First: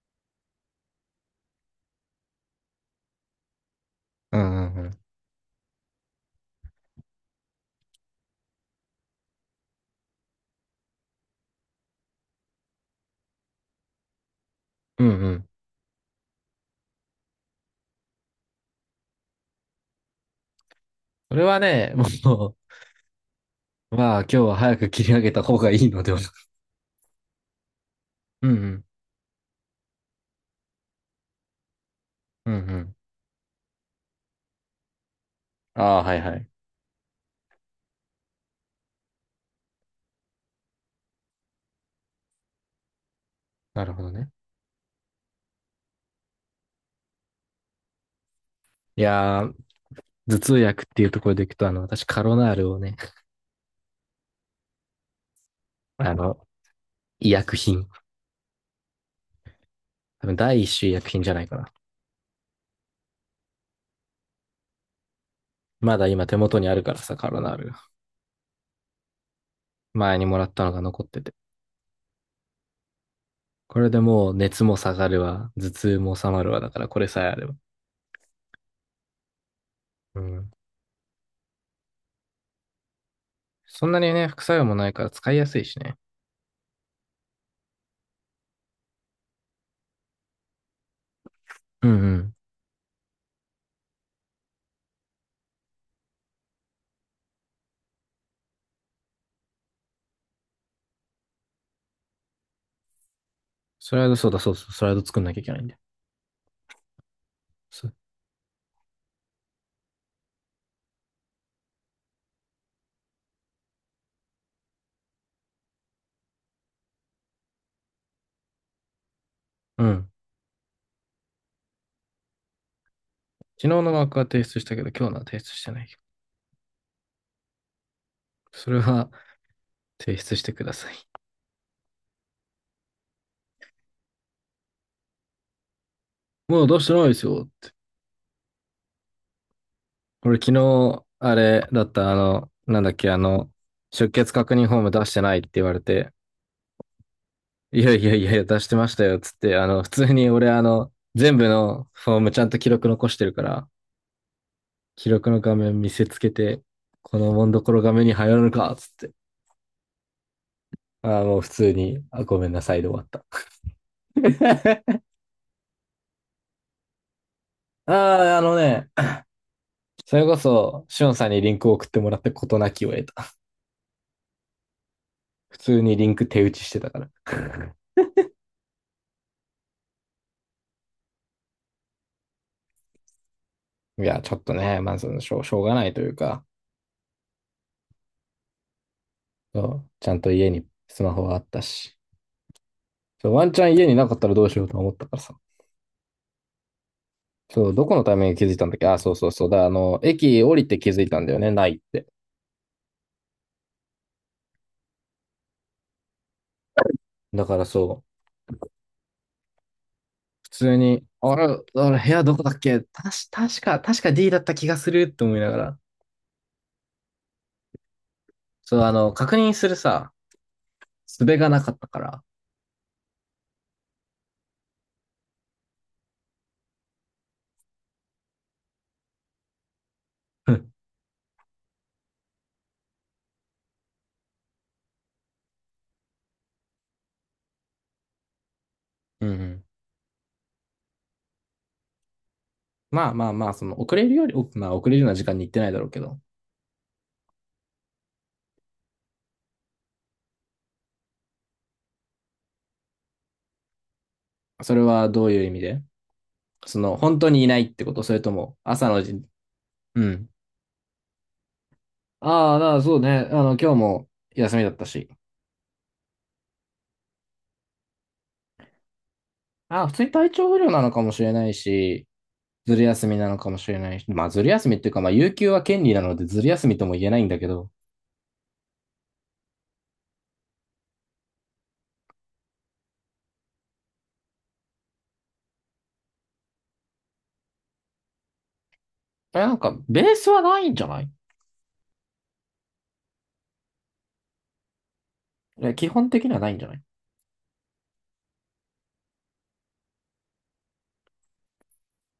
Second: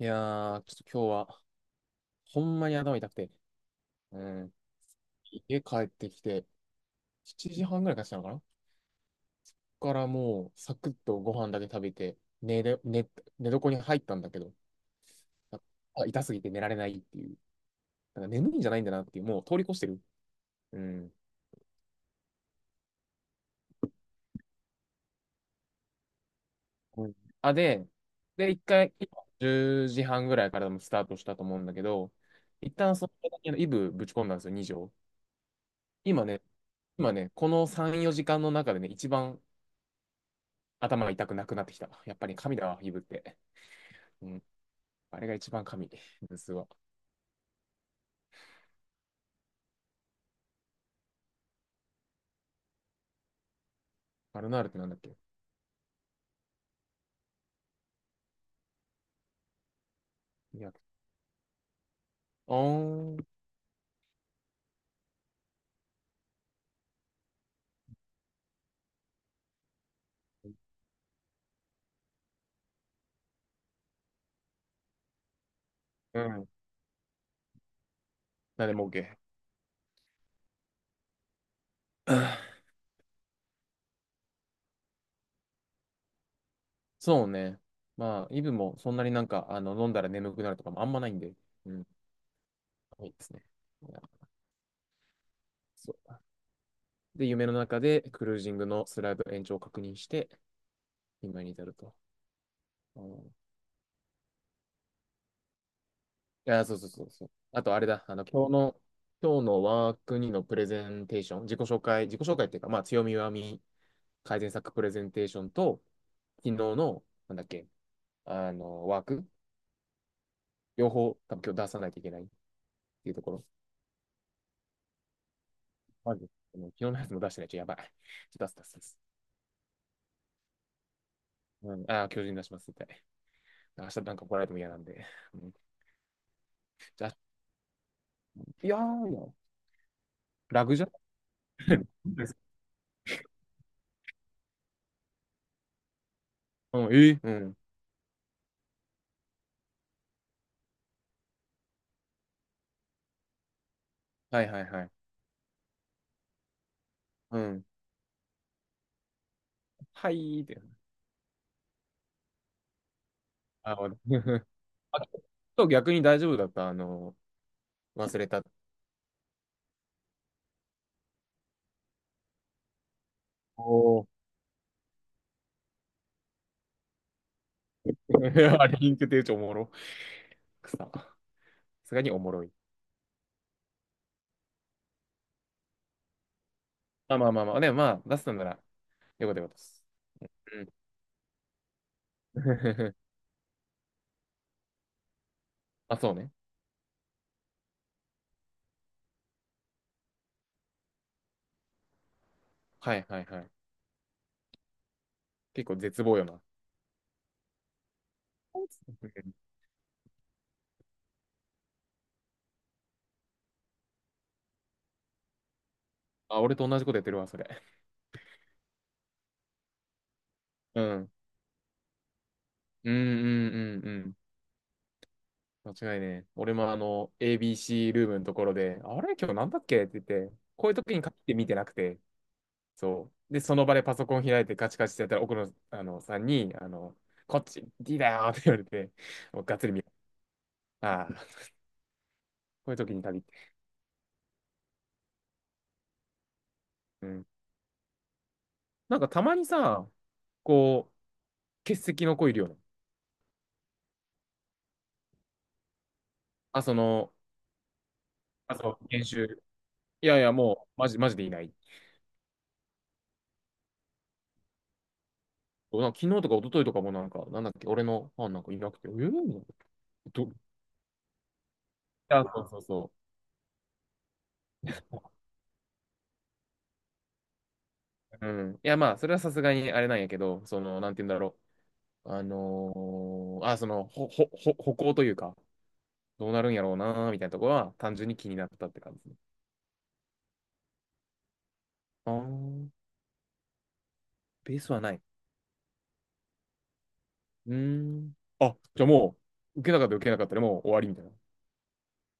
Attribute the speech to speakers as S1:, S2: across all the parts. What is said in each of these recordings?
S1: いやー、ちょっと今日は、ほんまに頭痛くて、う
S2: う
S1: ん。
S2: んうんうん。
S1: 家帰ってきて、7時半ぐらいからしたのかな。ここからもう、サクッとご飯だけ食べて、寝れ、寝、寝床に入ったんだけど、
S2: うんうん。
S1: あ、痛すぎて寝られないっていう。なんか眠いんじゃないんだなっていう、もう通り越してる。うん。
S2: それはね、もう、まあ今日は早く切り上げた方がいいのでは。
S1: うん。あ、で、
S2: うん
S1: で、
S2: う
S1: 一
S2: ん。
S1: 回、10時半ぐらいからもスタートしたと思うんだけど、
S2: うんう
S1: 一
S2: ん。
S1: 旦その時のイブぶち込んだんですよ、2錠。
S2: ああ、はい
S1: 今
S2: は
S1: ね、
S2: い。
S1: 今ね、この3、4時間の中でね、一番頭が痛くなくなってきた。やっぱり神だわ、イブって。
S2: なるほど
S1: う
S2: ね。
S1: ん。あれが一番神。ムスは。
S2: いやー、頭痛薬っていうところでいくと、私カロナールをね、
S1: マルナールってなんだっけ。
S2: あの、医薬品。多分第
S1: い
S2: 一
S1: や、
S2: 種医薬品じゃないかな。
S1: あーん。
S2: まだ今手元にあるからさ、カロナール。前にもらったのが残ってて。これでもう熱も下がるわ、頭痛も
S1: う
S2: 収ま
S1: ん。
S2: るわ、だからこれさえあれば。
S1: なんでも OK。
S2: うん。そんなにね、副作用もないから使いやすいしね。
S1: そうね。まあ、イブもそんなになんか、あの、飲んだら眠くなるとかもあんまないんで。うん。
S2: うんうん。
S1: いいですね。いや、そう。で、夢の中でクルージングのスライド延長を確認して、今に至ると。うん、い
S2: スライド、そうだそうそう、スライド作んなきゃいけないんだよ。
S1: や、そうそうそうそう。あと、あれ
S2: そ
S1: だ。あの、今日のワーク2のプレゼンテーション、自己紹介、自己紹介っていうか、まあ、強み弱み改善策プレゼンテーションと、昨日の、なんだっけ、あの、ワーク、
S2: うん。
S1: 両方、多分今日出さないといけないっていうところ。
S2: 昨日のマークは提出したけど、今日のは提出してないよ。
S1: まず、昨日のやつも出してないとやばい。ちょっと出
S2: そ
S1: す、
S2: れ
S1: 出す、出す。
S2: は提出してください。
S1: うん、ああ、巨人出します、みたい対。明日なんか来られても嫌なんで。うん、
S2: もうどうしてな
S1: じ
S2: い
S1: ゃ
S2: で
S1: あ、
S2: すよ。
S1: いやー、いや
S2: 俺昨
S1: ラグじゃ
S2: 日、あれ
S1: ない
S2: だ
S1: の。
S2: った、なんだっけ、出欠確認フォーム出してないって言われて、
S1: うん、うん。
S2: いやいやいやいや、出してましたよ、つって、普通に俺、全部のフォームちゃんと記録残してるから、
S1: はいはいはい。
S2: 記録の画面見せつけて、この
S1: う
S2: もんど
S1: ん。
S2: ころが目に入らぬか、つって。
S1: はいーって。
S2: あーもう普通に、あ、ごめんなさいで終わった。
S1: あ、あ、ちょっと逆に大丈夫だった。あの、
S2: あ
S1: 忘れ
S2: あ、あ
S1: た。
S2: のね、それこそ、しおんさんにリンクを送ってもらって事なきを得た。
S1: お
S2: 普通にリンク手打ちしてたから。
S1: ー。 あれ、リンク手帳おもろ。くさ。さすがにおもろい。
S2: いや、ちょっとね、まあ、しょうがないというか、
S1: まあ、まあまあまあ。でもまあ、出すんなら、よかったよかったで
S2: そ
S1: す。
S2: うちゃんと家
S1: う
S2: に
S1: ん。
S2: スマホがあったし、そうワンチャン家になかったらどうしようと思ったからさ。
S1: あ、そうね。
S2: そう、どこのタイミングで気づいたんだっけ？あ、そうそうそう。だ、あの、駅降りて気づいたんだよね、ないって。
S1: はいはいはい。結構絶望よな。う
S2: だからそう、
S1: ん。
S2: 普通に、あれ、部屋どこだっけたし、確か、確か D だった気がするって思いながら。
S1: あ、俺と同じことやってるわ、それ。
S2: そう、確認するさ、
S1: うん。
S2: 術がなかったから。
S1: うんうんうんうん。間違いねえ。俺もあの、ABC ルームのところで、あれ今日なんだっけって言って、
S2: う
S1: こうい
S2: ん
S1: う時に限って見てなくて、そう。で、その場でパソコン開いてカチカチってやったら、奥野あのさんに、あの、こっち、D だよって言われて、
S2: う
S1: もうがっ
S2: ん。
S1: つり見る。ああ、こういう時に
S2: まあ
S1: 限っ
S2: まあ
S1: て。
S2: まあ、その遅れるより、まあ遅れるような時間に行ってないだろうけど、
S1: うん。なんかたまにさ、こ欠席の子いるよね。
S2: それはどういう意味で？
S1: あ、そ
S2: その
S1: の、
S2: 本当にいないってこと？それと
S1: あ、
S2: も
S1: そ
S2: 朝
S1: う、
S2: の
S1: 研
S2: じ、
S1: 修。
S2: う
S1: いやい
S2: ん。
S1: や、もう、マジ、マジでいない。
S2: ああ、だからそうね。今日も休みだったし。
S1: なんか昨日とか一昨日とかもなんか、なんだっけ、俺のファンなんかいなくて、
S2: ああ、普通に
S1: ど、
S2: 体
S1: い
S2: 調不良なのかもしれないし、
S1: そうそう
S2: ずる
S1: そ
S2: 休みなのかもしれないし。まあずる休みっていうか、まあ有給は権利なのでずる休みとも言えないんだけど。
S1: う。うん。いや、まあ、それはさすがにあれなんやけど、その、なんて言うんだろう。あ、その、ほ、ほ、ほ、歩行というか、どうなるんやろうなーみたいなところは、単純に気になったって感じ。
S2: え、なんかベースはないんじゃない？
S1: あー、ベースはない。
S2: え、基本的にはないんじゃない？
S1: うーん。あ、じゃあもう、受けなかったら受けなかったでもう終わりみたいな。い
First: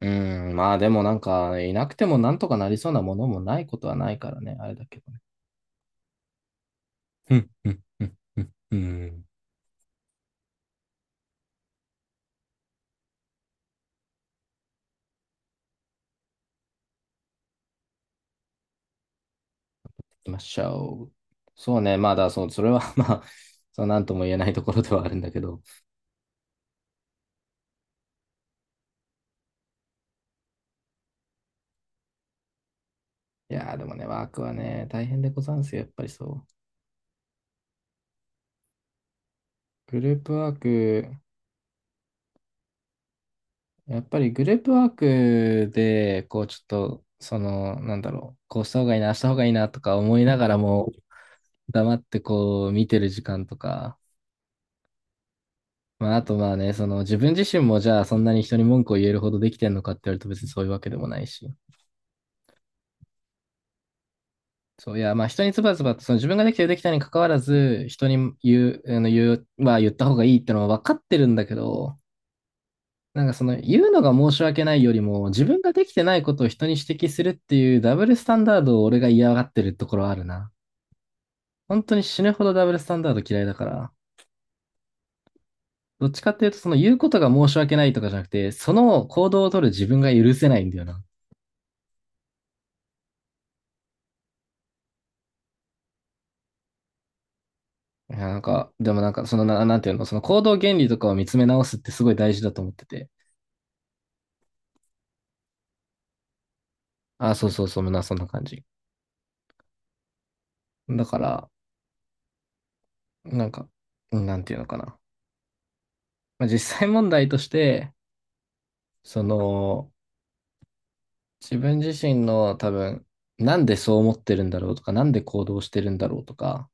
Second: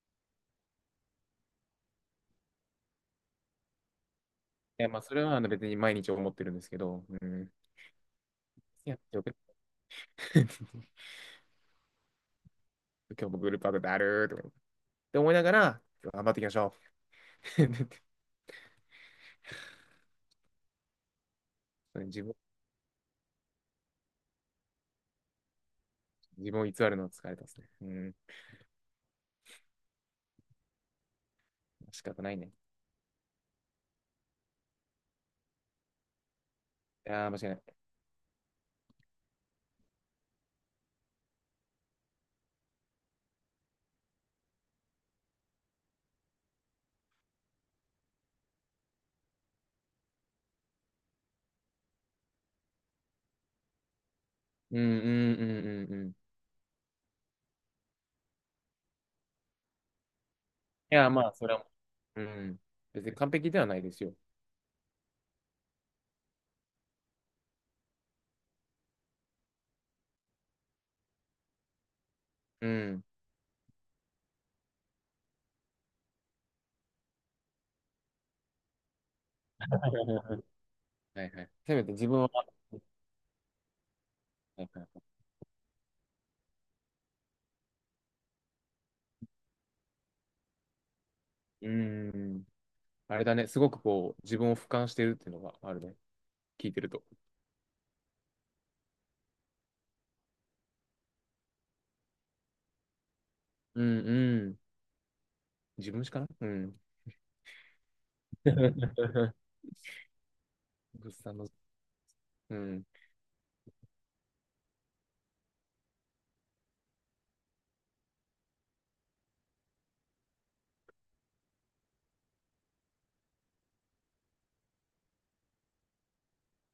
S2: うーん、まあでもなんか、いなくてもなんとかなりそうなものもないことはないからね、あれだ
S1: や、ま
S2: け
S1: あ、
S2: ど。
S1: それはあの別に毎日思ってるんですけど、う
S2: うん、
S1: ん。
S2: うん、うん、うん、う
S1: いや、
S2: ん。
S1: よ
S2: 行
S1: く。 今日もグループワークだるーとかって思いながら、頑張っていきましょう。
S2: きましょう。そうね、ま あ
S1: 自
S2: だ、
S1: 分、
S2: そう、それは まあ、そう、なんとも言えないところではあるんだけど。
S1: 自分を偽るのは疲れたですね。うん。仕方ないね。い
S2: いやー、でもね、ワークはね、大変でござんすよ、やっぱりそう。
S1: やー、間違いない。
S2: グループワーク、やっぱりグループワークで、こう、ちょっと、その、なんだろう、こうした方がいいな、あした方がいいなとか思いながらも、黙ってこう、見てる時間とか、
S1: うん、うん、うん、うん、うん。
S2: ま
S1: い
S2: あ、あとまあね、その、自分自身もじゃあ、そんなに人に文句を言えるほどできてんのかって言われると別にそういうわけでも
S1: やー、
S2: ない
S1: まあ、そ
S2: し。
S1: れは、うん。別に完璧ではないですよ。
S2: そう、いや、まあ人にズバズバと、その自分ができてるできたに関わらず、人に言う、言う、まあ言った方がいいってのは分かってるんだけど、
S1: うん。
S2: なんかその言うのが申し訳ないよりも、自分ができてないことを人に指摘するっていうダブルスタンダードを俺が嫌がってるところはある な。
S1: はいはい。せめ
S2: 本
S1: て
S2: 当に
S1: 自分
S2: 死
S1: は、
S2: ぬほ
S1: は
S2: どダブルスタンダード嫌いだから、
S1: いはい、
S2: どっちかっていうとその言うことが申し訳ないとかじゃなくて、その行動を取る自分が許せないんだよな。
S1: うん。あれだね、すごくこう、自分を俯瞰してるっていうのがあるね。聞いてると。
S2: いや、なんか、でもなんかそのな、なんていうの、その行動原理とかを見つめ直すってすごい大事だと思ってて。
S1: うんうん。自分しかな、うん。
S2: あ、そうそうそう、な、そんな感じ。だ
S1: グッ
S2: か
S1: さんの、
S2: ら、
S1: うん。
S2: なんか、なんていうのかな。まあ、実際問題として、その、自分自身の多分、なんでそう思ってるんだろうとか、なんで行動してるんだろうとか、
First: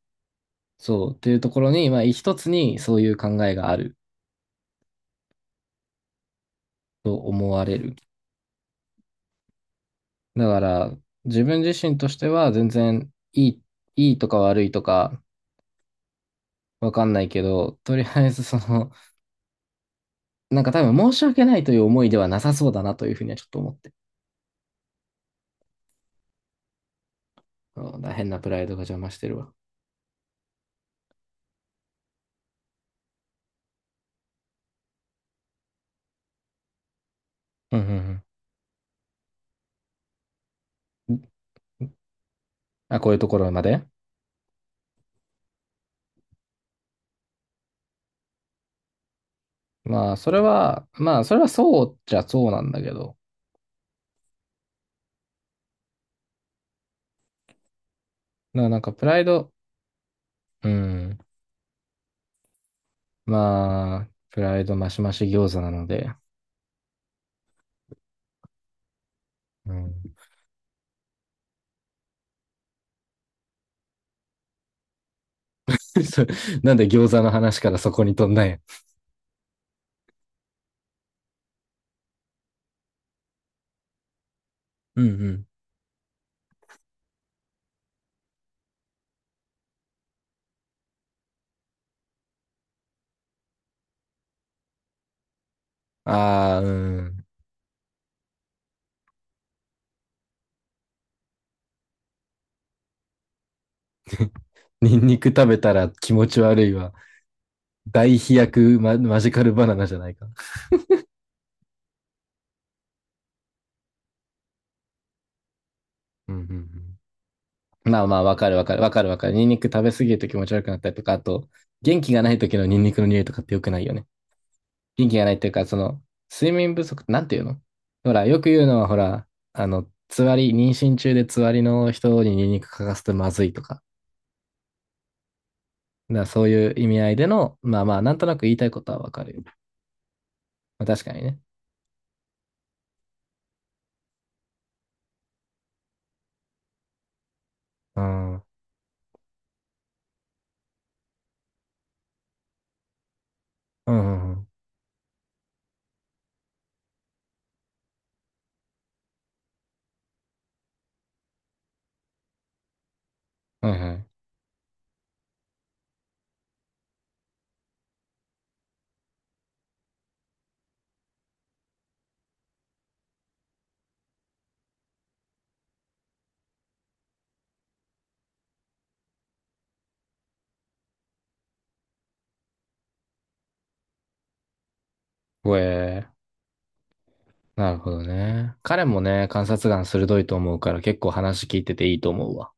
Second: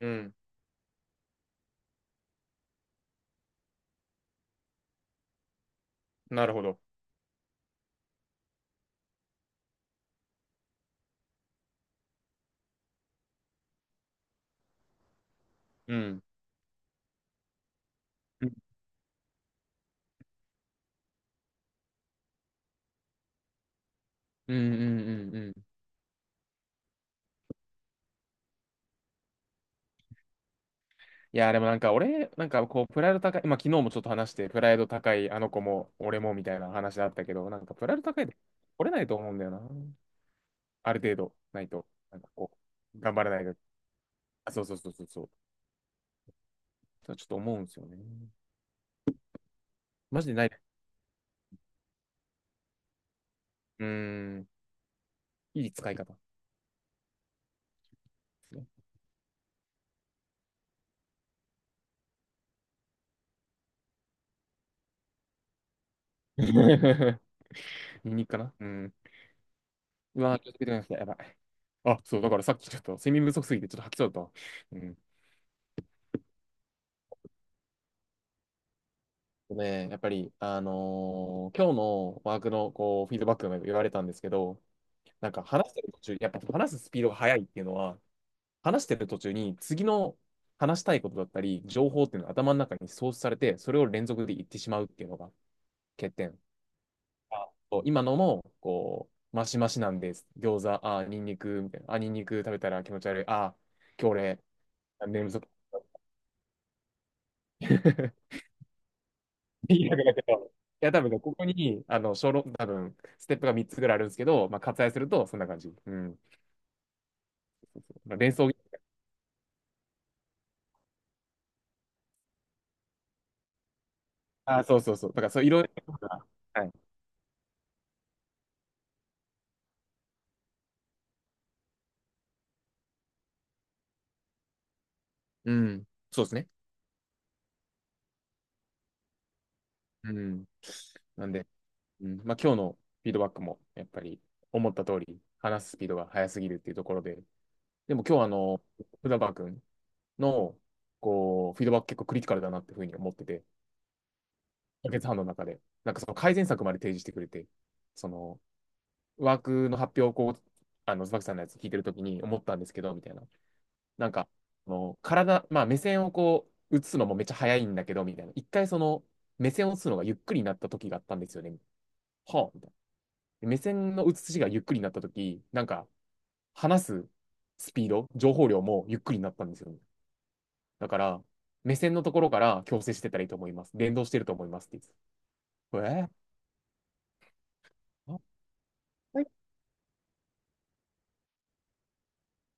S1: うん。
S2: そう、っていうところに、まあ、一つにそういう考えがある
S1: なるほど。
S2: と思われる。だから、自分自身としては全然いい、いいとか悪いとか、
S1: うん。
S2: わかんないけど、とりあえず
S1: うん
S2: その、なんか多分申し訳ないという思いではなさそうだなというふうにはちょっと思って。
S1: うんうんうんうん。
S2: うんだから変なプライドが邪魔してるわ。
S1: いや、でもなんか俺、なんかこう、プライド高い、まあ昨日もちょっと話して、プライド高い、あの子も、俺もみたいな話あったけど、なんか
S2: うんう
S1: プ
S2: ん
S1: ラ
S2: う
S1: イド
S2: ん。
S1: 高いで、折れないと思うんだよな。ある程度、ないと。なんかこ
S2: あ、
S1: う、
S2: こう
S1: 頑
S2: いう
S1: 張
S2: と
S1: ら
S2: こ
S1: な
S2: ろ
S1: いと。
S2: まで。
S1: あ、そうそうそうそうそう。そうちょっと思うんですよね。
S2: まあ、
S1: マジ
S2: そ
S1: で
S2: れ
S1: ない。う
S2: は、まあ、それはそうじゃそうなんだけど。
S1: ーん、いい使い方ですね。
S2: なんか、プライド、うん。まあ、プライドマシマシ餃子なので。
S1: ニンニクかな、うん。
S2: うん。
S1: うわ、気をつけてください。やばい。あ、そう、だからさっきちょっと睡眠不足すぎてちょっと吐きそうだったわ。うん。
S2: そなんで餃子の話からそこに飛んだんや。
S1: ね、やっぱり、今日のワークのこうフィードバックでも言われたんですけど、
S2: うんう
S1: なんか
S2: ん。
S1: 話してる途中、やっぱ話すスピードが速いっていうのは、話してる途中に次の話したいことだったり、情報っていうのが頭の中に創出されて、それを連続で言ってしまうっていうのが欠点。
S2: ああ、うん。
S1: あ、そう、今のも、こう、マシマシなんです。餃子、あ、ニンニク、みたいな。あ、ニンニク食べたら気持ち悪い。あ、今日俺、
S2: ニンニク
S1: 眠そう。
S2: 食べたら気持ち悪いわ。大 飛躍マジカルバナ
S1: い
S2: ナじ
S1: や、
S2: ゃな
S1: だ
S2: い
S1: け
S2: か。
S1: ど、いや、多分ね、ここに、あの、小論、多分、ステップが3つぐらいあるんですけど、まあ、割愛すると、そんな感じ。うん。
S2: うんうんうん。まあ
S1: ま
S2: ま
S1: あ、
S2: あ、
S1: 連
S2: わか
S1: 想、
S2: るわかるわかるわかる。ニンニク食べ過ぎると気持ち悪くなったりとか、あと、元気がない時のニンニクの匂いとかって良くないよね。
S1: あ、そうそう
S2: 元
S1: そう。だ
S2: 気
S1: か
S2: が
S1: ら、
S2: ないっ
S1: そう、
S2: てい
S1: い
S2: う
S1: ろい
S2: か、
S1: ろ
S2: そ
S1: なこ
S2: の、
S1: とが、
S2: 睡
S1: はい。
S2: 眠不足ってなんていうの？ほら、よく言うのは、ほら、つわり、妊娠中でつわりの人にニンニク嗅かすとまずいとか、
S1: うん。
S2: だか
S1: そう
S2: ら
S1: です
S2: そう
S1: ね。
S2: いう意味合いでの、まあまあ、なんとなく言いたいことはわかるよ。
S1: うん。
S2: まあ、確かに
S1: なん
S2: ね。
S1: で、うん、まあ、今日のフィードバックも、やっぱり、思った通り、話すスピードが速すぎるっていうところで、で
S2: う
S1: も今日は、あ
S2: ん。うん
S1: の、福田君の、こう、フィードバック結構クリティカルだなっていうふうに思ってて、
S2: うんうん。
S1: 解決月半の中で、なんかその改善策まで提示してくれて、その、ワークの発表をこう、あの、椿さんのやつ聞いてるときに思ったんですけど、みたいな。
S2: はいはい。
S1: なんか、あの体、まあ目線をこう、映すのもめっちゃ早いんだけど、みたいな。一回その、目線を映すのがゆっくりになった時があったんですよね。はあ、みたいな。目線の映しがゆっくりになった時、なんか、話すスピード、情報量もゆっくりになったんですよね。だから、目線のところから矯正してたらいいと思います。連動してると思いますって
S2: ほ
S1: 言って
S2: え
S1: えー
S2: ー。なるほどね。彼もね、観察眼鋭いと思うから結構話聞いてていいと思うわ。